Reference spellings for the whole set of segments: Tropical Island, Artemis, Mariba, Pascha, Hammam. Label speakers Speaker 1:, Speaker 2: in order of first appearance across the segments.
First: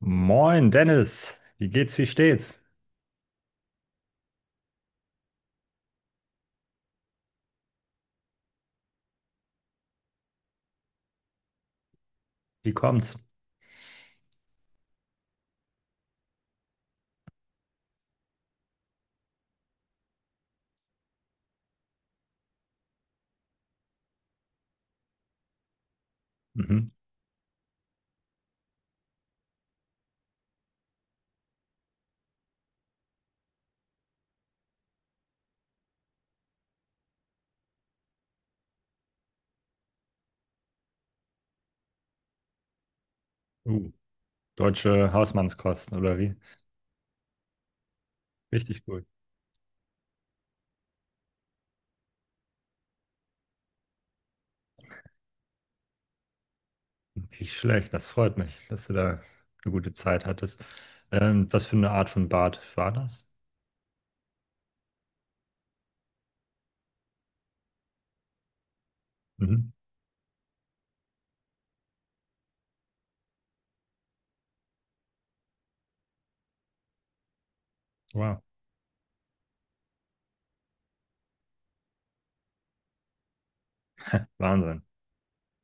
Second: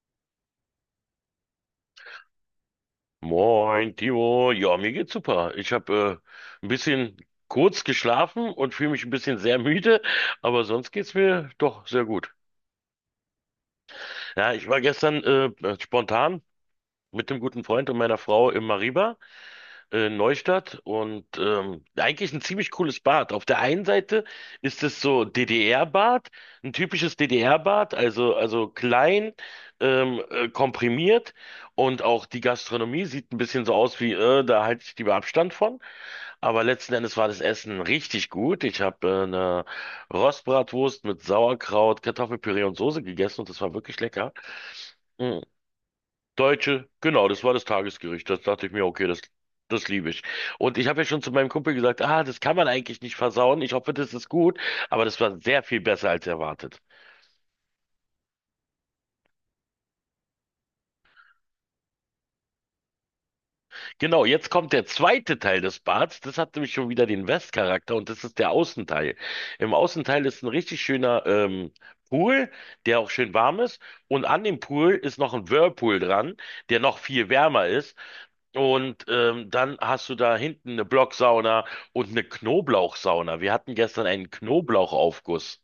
Speaker 1: Moin, Dennis. Wie geht's, wie steht's?
Speaker 2: Moin, Timo. Ja, mir geht's super. Ich habe ein bisschen kurz geschlafen und fühle mich ein bisschen sehr müde, aber sonst geht's mir doch sehr gut.
Speaker 1: Wie kommt's?
Speaker 2: Ja, ich war gestern spontan mit dem guten Freund und meiner Frau im Mariba Neustadt und eigentlich ein ziemlich cooles Bad. Auf der einen Seite ist es so DDR-Bad, ein
Speaker 1: Mhm.
Speaker 2: typisches DDR-Bad, also klein, komprimiert und auch die Gastronomie sieht ein bisschen so aus wie, da halte ich lieber Abstand von. Aber letzten Endes war das Essen richtig gut. Ich habe eine Rostbratwurst mit Sauerkraut, Kartoffelpüree und Soße gegessen und das war
Speaker 1: Uh,
Speaker 2: wirklich lecker.
Speaker 1: Deutsche
Speaker 2: Mm.
Speaker 1: Hausmannskosten, oder wie?
Speaker 2: Deutsche, genau, das war das Tagesgericht. Das dachte ich
Speaker 1: Richtig
Speaker 2: mir,
Speaker 1: gut.
Speaker 2: okay, das liebe ich. Und ich habe ja schon zu meinem Kumpel gesagt, ah, das kann man eigentlich nicht versauen. Ich hoffe, das ist gut. Aber das war sehr viel besser als erwartet.
Speaker 1: Nicht schlecht, das freut mich, dass du da eine gute Zeit hattest. Was für eine Art von Bad war das?
Speaker 2: Genau, jetzt kommt der zweite Teil des Bads. Das hat nämlich schon wieder den Westcharakter und das ist der Außenteil.
Speaker 1: Mhm.
Speaker 2: Im Außenteil ist ein richtig schöner Pool, der auch schön warm ist. Und an dem Pool ist noch ein Whirlpool dran, der noch viel wärmer ist.
Speaker 1: Wow.
Speaker 2: Und dann hast du da hinten eine Blocksauna und eine Knoblauchsauna. Wir hatten gestern einen
Speaker 1: Wahnsinn.
Speaker 2: Knoblauchaufguss.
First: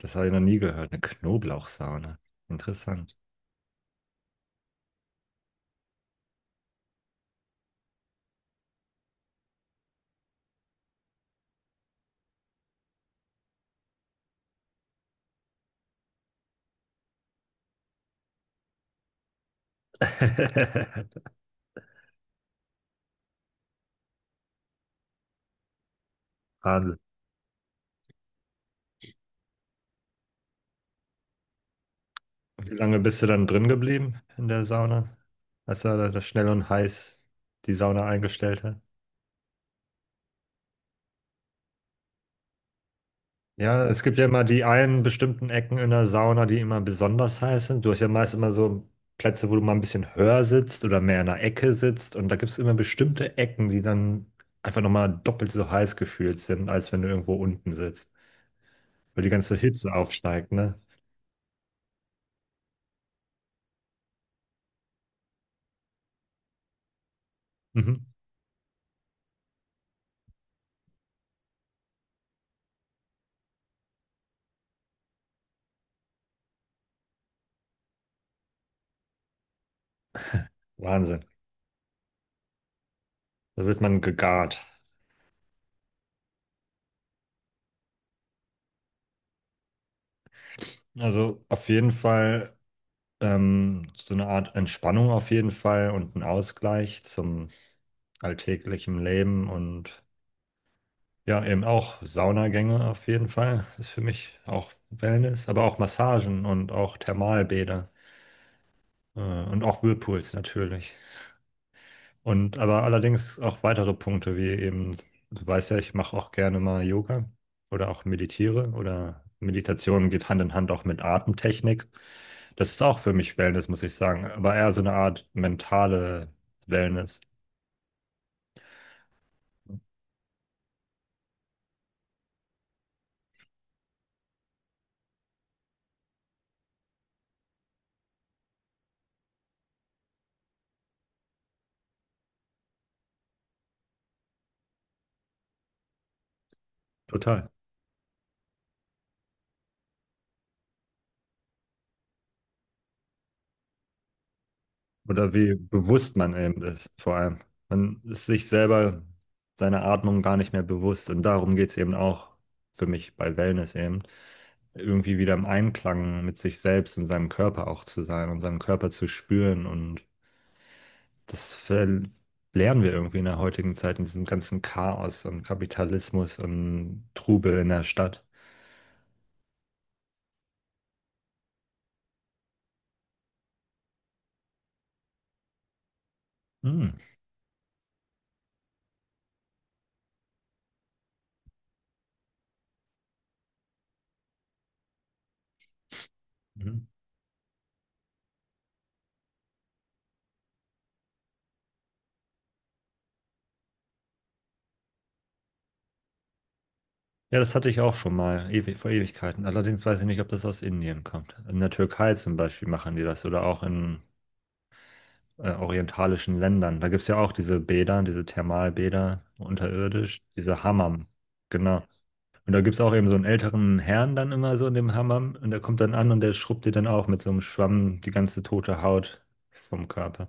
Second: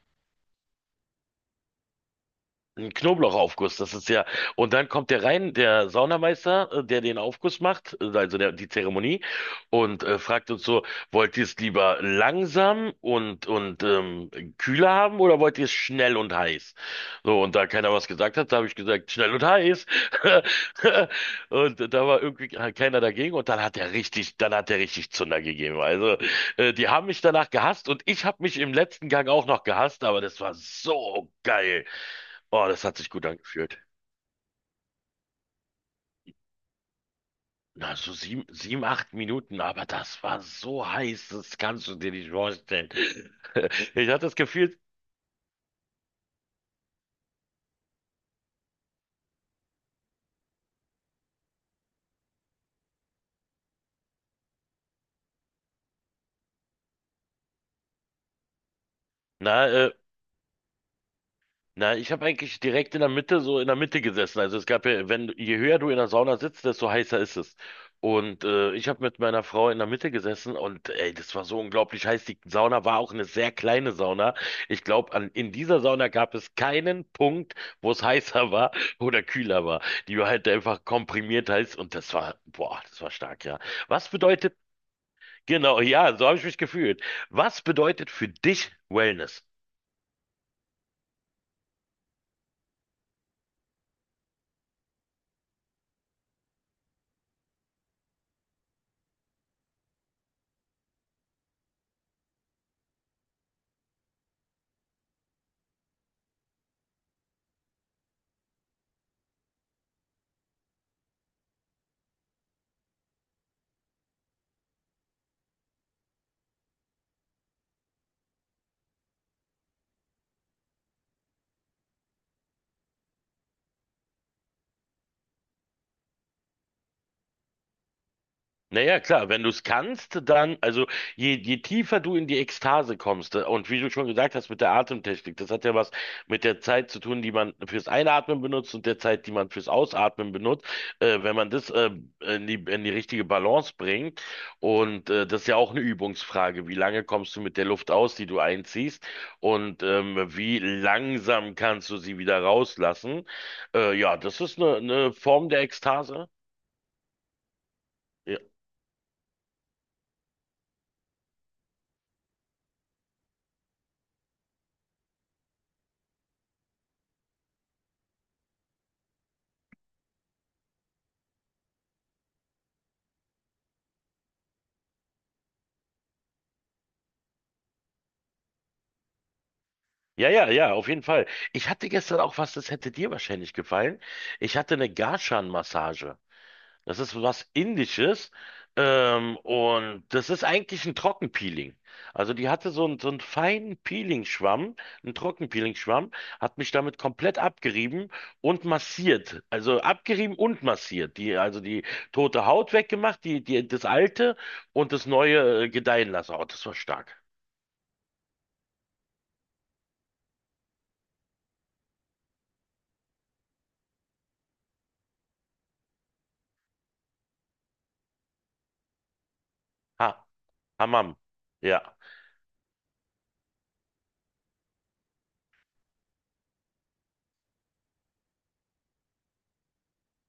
Speaker 1: Das habe ich noch nie gehört. Eine Knoblauchsauna.
Speaker 2: Ein
Speaker 1: Interessant.
Speaker 2: Knoblauchaufguss, das ist ja. Und dann kommt der rein, der Saunameister, der den Aufguss macht, also der, die Zeremonie, und fragt uns so, wollt ihr es lieber langsam und kühler haben oder wollt ihr es schnell und heiß? So, und da keiner was gesagt hat, da habe ich gesagt, schnell und heiß. Und da war irgendwie halt keiner dagegen und dann hat er richtig, dann hat er richtig Zunder gegeben. Also, die
Speaker 1: Wahnsinn.
Speaker 2: haben mich danach gehasst und ich habe mich im letzten Gang auch noch gehasst, aber das war so geil. Oh,
Speaker 1: Und wie
Speaker 2: das hat
Speaker 1: lange
Speaker 2: sich
Speaker 1: bist
Speaker 2: gut
Speaker 1: du dann drin
Speaker 2: angefühlt.
Speaker 1: geblieben in der Sauna, als er da schnell und heiß die
Speaker 2: Na,
Speaker 1: Sauna
Speaker 2: so sieben,
Speaker 1: eingestellt hat?
Speaker 2: sieben, acht Minuten, aber das war so heiß, das kannst du dir nicht vorstellen.
Speaker 1: Ja, es
Speaker 2: Ich
Speaker 1: gibt
Speaker 2: hatte
Speaker 1: ja
Speaker 2: das
Speaker 1: immer die
Speaker 2: Gefühl,
Speaker 1: einen bestimmten Ecken in der Sauna, die immer besonders heiß sind. Du hast ja meist immer so Plätze, wo du mal ein bisschen höher sitzt oder mehr in der Ecke sitzt. Und da gibt es immer bestimmte Ecken, die dann einfach nochmal doppelt so heiß gefühlt sind, als wenn du irgendwo unten sitzt. Weil die ganze
Speaker 2: na,
Speaker 1: Hitze aufsteigt, ne?
Speaker 2: Na, ich habe eigentlich direkt in der Mitte, so in der Mitte gesessen. Also es gab ja, wenn, je höher du in der Sauna sitzt, desto heißer ist es.
Speaker 1: Mhm.
Speaker 2: Und ich habe mit meiner Frau in der Mitte gesessen und ey, das war so unglaublich heiß. Die Sauna war auch eine sehr kleine Sauna. Ich glaube, an in dieser Sauna gab es keinen Punkt, wo es heißer war oder kühler war. Die war halt einfach
Speaker 1: Wahnsinn.
Speaker 2: komprimiert heiß und das war, boah, das war stark, ja.
Speaker 1: Da wird man
Speaker 2: Was bedeutet,
Speaker 1: gegart.
Speaker 2: genau, ja, so habe ich mich gefühlt. Was bedeutet für dich Wellness?
Speaker 1: Also auf jeden Fall so eine Art Entspannung auf jeden Fall und ein Ausgleich zum alltäglichen Leben und ja, eben auch Saunagänge auf jeden Fall. Ist für mich auch Wellness, aber auch Massagen und auch Thermalbäder und auch Whirlpools natürlich. Und aber allerdings auch weitere Punkte, wie eben, du weißt ja, ich mache auch gerne mal Yoga oder auch meditiere oder Meditation geht Hand in Hand auch mit Atemtechnik. Das ist auch für mich Wellness, muss ich sagen, aber eher so eine Art mentale Wellness.
Speaker 2: Naja, klar, wenn du es kannst, dann, also je tiefer du in die Ekstase kommst, und wie du schon gesagt hast mit der Atemtechnik, das hat ja was mit der Zeit zu tun, die man fürs Einatmen benutzt und der Zeit, die man fürs Ausatmen benutzt, wenn man das in die richtige Balance bringt. Und das ist ja auch eine Übungsfrage, wie lange kommst du
Speaker 1: Total.
Speaker 2: mit der Luft aus, die du einziehst, und wie langsam kannst du sie wieder rauslassen. Ja, das ist eine
Speaker 1: Oder
Speaker 2: Form
Speaker 1: wie
Speaker 2: der
Speaker 1: bewusst
Speaker 2: Ekstase.
Speaker 1: man eben ist, vor allem. Man ist
Speaker 2: Ja.
Speaker 1: sich selber seiner Atmung gar nicht mehr bewusst. Und darum geht es eben auch für mich bei Wellness eben, irgendwie wieder im Einklang mit sich selbst und seinem Körper auch zu sein und seinem Körper zu spüren. Und das lernen wir irgendwie in der heutigen Zeit, in diesem ganzen Chaos und Kapitalismus und Trubel in der Stadt.
Speaker 2: Ja, auf jeden Fall. Ich hatte gestern auch was, das hätte dir wahrscheinlich gefallen. Ich hatte eine Garshan-Massage.
Speaker 1: Hm.
Speaker 2: Das ist was Indisches. Und das ist eigentlich ein Trockenpeeling. Also die hatte so einen feinen Peeling-Schwamm, einen Trockenpeeling-Schwamm, hat mich
Speaker 1: Mhm.
Speaker 2: damit komplett abgerieben und massiert. Also abgerieben und massiert. Also die tote Haut weggemacht, das alte und das neue gedeihen lassen. Oh, das war stark.
Speaker 1: Ja, das hatte ich auch schon mal, ewi vor Ewigkeiten. Allerdings weiß ich nicht, ob das aus Indien kommt. In der Türkei zum Beispiel machen die das oder auch in orientalischen Ländern. Da gibt es ja auch diese Bäder, diese Thermalbäder unterirdisch,
Speaker 2: Ha,
Speaker 1: diese Hammam.
Speaker 2: Hammam.
Speaker 1: Genau.
Speaker 2: Ja.
Speaker 1: Und da gibt es auch eben so einen älteren Herrn dann immer so in dem Hammam und der kommt dann an und der schrubbt dir dann auch mit so einem Schwamm die ganze tote Haut vom Körper.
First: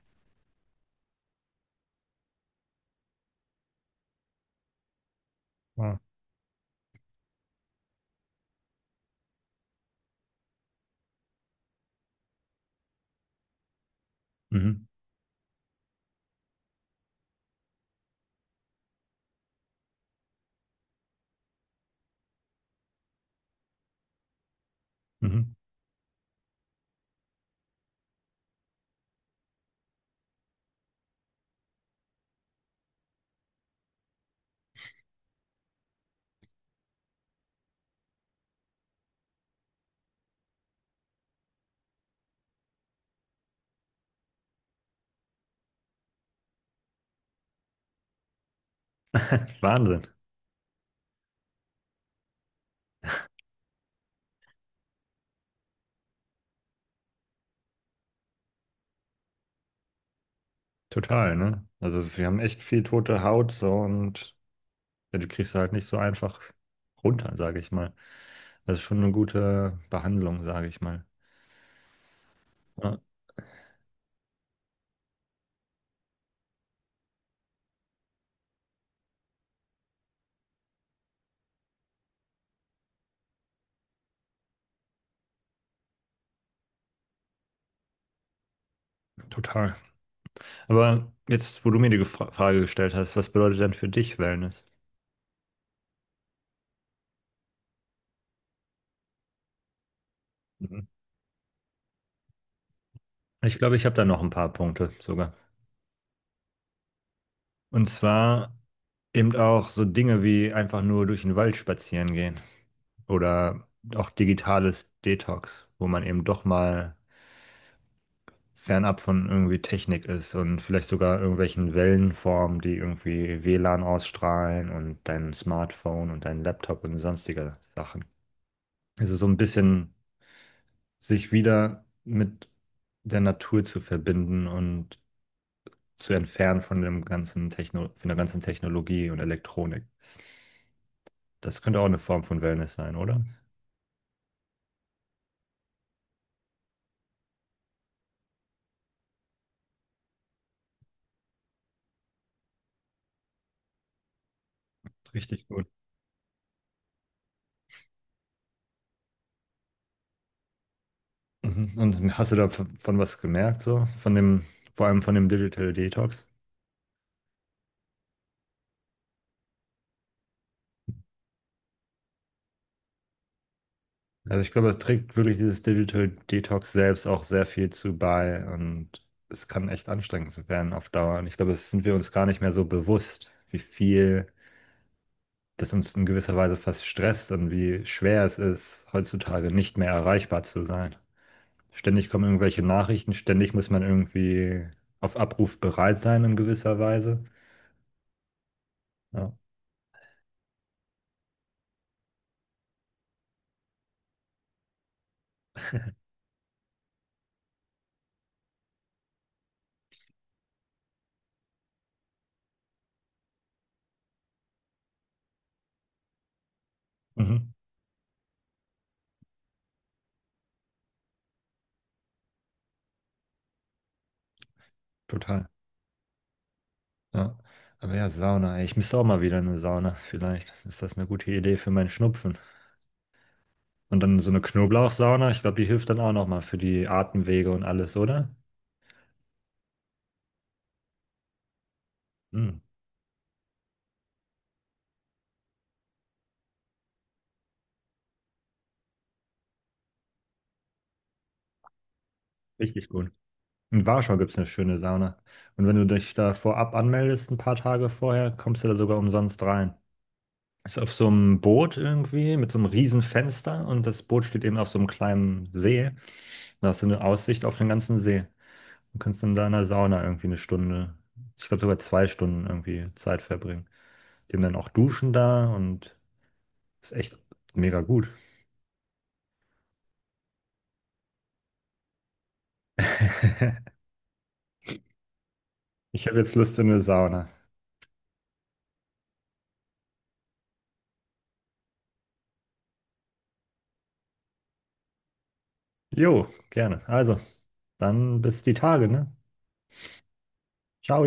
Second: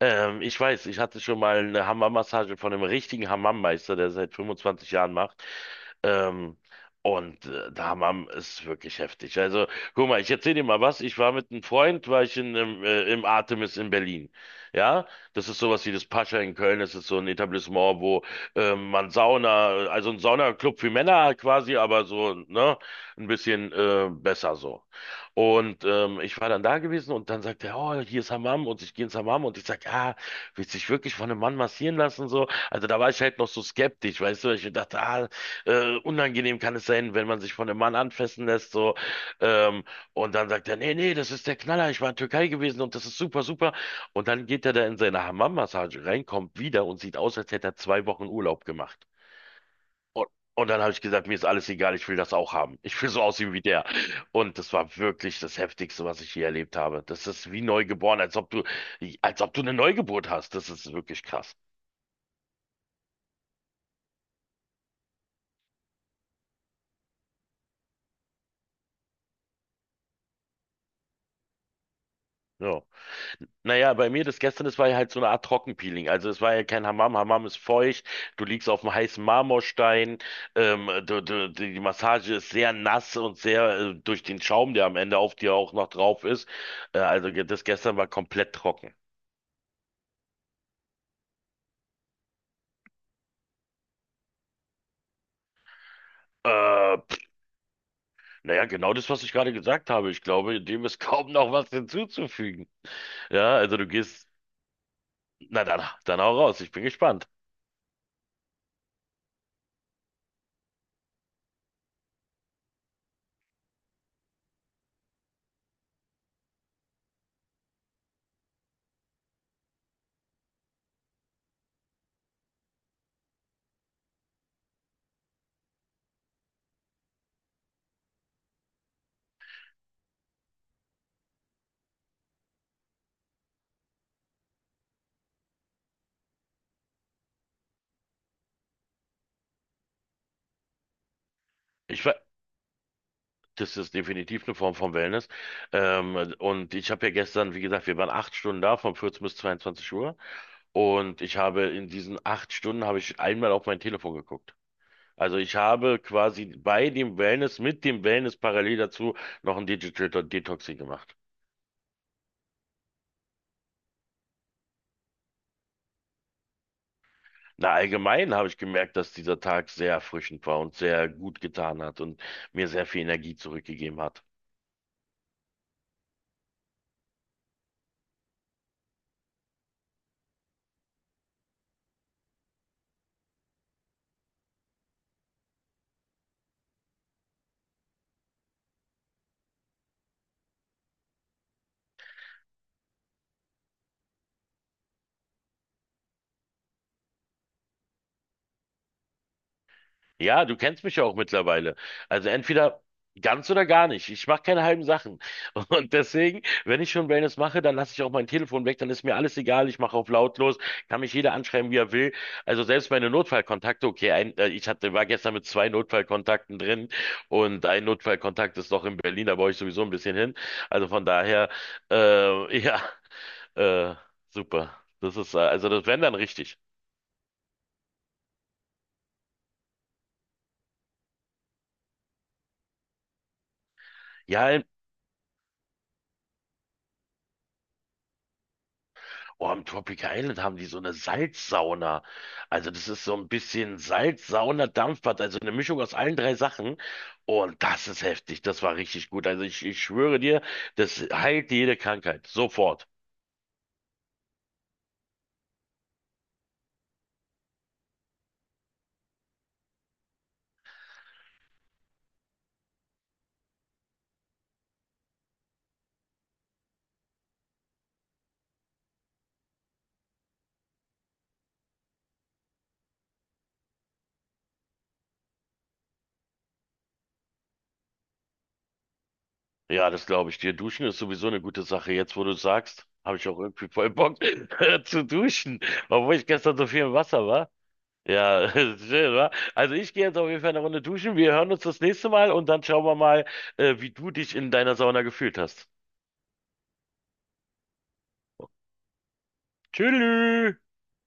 Speaker 2: Ich weiß, ich hatte schon mal eine Hammam-Massage von einem richtigen Hammam-Meister, der seit 25 Jahren macht.
Speaker 1: Ja.
Speaker 2: Ähm, Der Hammam ist wirklich heftig. Also, guck mal, ich erzähle dir mal was. Ich war mit einem Freund, war ich im Artemis in Berlin.
Speaker 1: Mhm.
Speaker 2: Ja, das ist sowas wie das Pascha in Köln. Das ist so ein Etablissement, wo man Sauna, also ein Saunaclub für Männer halt quasi, aber so, ne, ein bisschen besser so.
Speaker 1: Mhm.
Speaker 2: Und ich war dann da gewesen und dann sagt er, oh, hier ist Hammam und ich gehe ins Hammam und ich sag, ja, willst dich wirklich von einem Mann massieren lassen so? Also da war ich halt noch so skeptisch, weißt du, weil ich mir dachte, ah, unangenehm kann es sein, wenn man sich von einem Mann anfassen lässt so. Ähm, und dann sagt er, nee, das ist der Knaller, ich war in Türkei gewesen und das ist super, super. Und dann geht er da in seine Hammam-Massage rein, kommt wieder und sieht aus, als hätte er zwei Wochen Urlaub gemacht.
Speaker 1: Wahnsinn.
Speaker 2: Und, und dann habe ich gesagt, mir ist alles egal, ich will das auch haben. Ich will so aussehen wie der. Und das war wirklich das Heftigste, was ich je erlebt habe. Das ist wie neugeboren, als ob du eine Neugeburt hast. Das ist wirklich
Speaker 1: Total,
Speaker 2: krass.
Speaker 1: ne? Also wir haben echt viel tote Haut so und ja, die kriegst du halt nicht so einfach runter, sage ich mal. Das ist schon eine gute Behandlung, sage ich mal.
Speaker 2: Ja.
Speaker 1: Ja,
Speaker 2: Naja, bei mir das gestern, das war ja halt so eine Art Trockenpeeling. Also es war ja kein Hammam. Hammam ist feucht, du liegst auf dem heißen Marmorstein, die Massage ist sehr nass und sehr durch den Schaum, der am Ende auf dir auch noch drauf ist. Das gestern war komplett trocken.
Speaker 1: total. Aber jetzt, wo du mir die Frage gestellt hast, was bedeutet denn für dich Wellness?
Speaker 2: Äh, Naja, genau das, was ich gerade gesagt habe. Ich glaube,
Speaker 1: Mhm.
Speaker 2: dem ist kaum noch was hinzuzufügen. Ja,
Speaker 1: Ich glaube,
Speaker 2: also
Speaker 1: ich
Speaker 2: du
Speaker 1: habe da noch
Speaker 2: gehst,
Speaker 1: ein paar Punkte sogar.
Speaker 2: na dann, dann auch raus. Ich bin gespannt.
Speaker 1: Und zwar eben auch so Dinge wie einfach nur durch den Wald spazieren gehen oder auch digitales Detox, wo man eben doch mal fernab von irgendwie Technik ist und vielleicht sogar irgendwelchen Wellenformen, die irgendwie WLAN ausstrahlen und deinem Smartphone und deinem Laptop und sonstiger Sachen. Also so ein bisschen sich wieder mit der Natur zu verbinden und zu entfernen von dem ganzen Techno, von der ganzen Technologie und Elektronik. Das könnte auch eine
Speaker 2: Ich, we-
Speaker 1: Form von Wellness sein, oder?
Speaker 2: Das ist definitiv eine Form von Wellness. Und ich habe ja gestern, wie gesagt, wir waren acht Stunden da, von 14 bis 22 Uhr. Und ich habe in diesen acht Stunden habe ich einmal auf mein Telefon geguckt. Also
Speaker 1: Richtig
Speaker 2: ich
Speaker 1: gut.
Speaker 2: habe quasi mit dem Wellness parallel dazu noch ein Digital Detoxing gemacht.
Speaker 1: Mhm. Und hast du davon was gemerkt, so? Von dem, vor allem von dem Digital Detox?
Speaker 2: Na, allgemein habe ich gemerkt, dass dieser Tag sehr erfrischend war und sehr gut getan hat und mir sehr viel Energie zurückgegeben hat.
Speaker 1: Also ich glaube, es trägt wirklich dieses Digital Detox selbst auch sehr viel zu bei und es kann echt anstrengend werden auf Dauer. Und ich glaube, das sind wir uns gar nicht mehr so bewusst, wie viel das uns in gewisser Weise fast stresst und wie schwer es ist, heutzutage nicht mehr erreichbar zu sein. Ständig kommen irgendwelche Nachrichten, ständig muss man irgendwie auf Abruf bereit sein in gewisser Weise. Ja,
Speaker 2: Ja, du kennst mich ja auch mittlerweile. Also entweder ganz oder gar nicht. Ich mache keine halben Sachen. Und deswegen, wenn ich schon Wellness mache, dann lasse ich auch mein Telefon weg, dann ist mir alles egal. Ich mache auf lautlos, kann mich jeder anschreiben, wie er will. Also selbst meine Notfallkontakte, okay, war gestern mit zwei Notfallkontakten drin
Speaker 1: mhm.
Speaker 2: und ein Notfallkontakt ist noch in Berlin, da brauche ich sowieso ein bisschen hin. Also von daher, ja. Äh, Super. Das ist,
Speaker 1: Total.
Speaker 2: also das wären dann richtig.
Speaker 1: Ja. Aber ja, Sauna, ey. Ich müsste auch mal wieder in eine Sauna. Vielleicht ist das eine gute Idee für meinen Schnupfen. Und dann so eine
Speaker 2: Ja, im,
Speaker 1: Knoblauchsauna, ich glaube, die hilft dann auch nochmal für die Atemwege und alles, oder?
Speaker 2: oh, im Tropical Island haben die so eine Salzsauna.
Speaker 1: Hm,
Speaker 2: Also das ist so ein bisschen Salzsauna, Dampfbad, also eine Mischung aus allen drei Sachen. Und das ist heftig. Das war richtig gut. Also ich schwöre dir, das heilt jede Krankheit. Sofort.
Speaker 1: richtig gut. In Warschau gibt es eine schöne Sauna. Und wenn du dich da vorab anmeldest, ein paar Tage vorher, kommst du da sogar umsonst rein. Ist auf so einem Boot irgendwie mit so einem riesen Fenster und das Boot steht eben auf so einem kleinen See. Da hast du eine Aussicht auf den ganzen See. Du kannst dann da in der Sauna irgendwie eine Stunde, ich glaube sogar zwei Stunden irgendwie Zeit verbringen. Die haben dann auch Duschen da und ist echt mega gut.
Speaker 2: Ja, das glaube ich dir. Duschen ist sowieso eine gute Sache. Jetzt, wo du sagst, habe ich auch irgendwie voll Bock zu duschen,
Speaker 1: Ich
Speaker 2: obwohl
Speaker 1: habe
Speaker 2: ich
Speaker 1: jetzt
Speaker 2: gestern
Speaker 1: Lust
Speaker 2: so
Speaker 1: in eine
Speaker 2: viel im Wasser
Speaker 1: Sauna.
Speaker 2: war. Ja, schön, wa? Also ich gehe jetzt auf jeden Fall eine Runde duschen. Wir hören uns das nächste Mal und dann schauen wir mal, wie du dich in deiner Sauna gefühlt hast.
Speaker 1: Jo, gerne. Also, dann bis die Tage, ne?
Speaker 2: Tschüss.
Speaker 1: Ciao.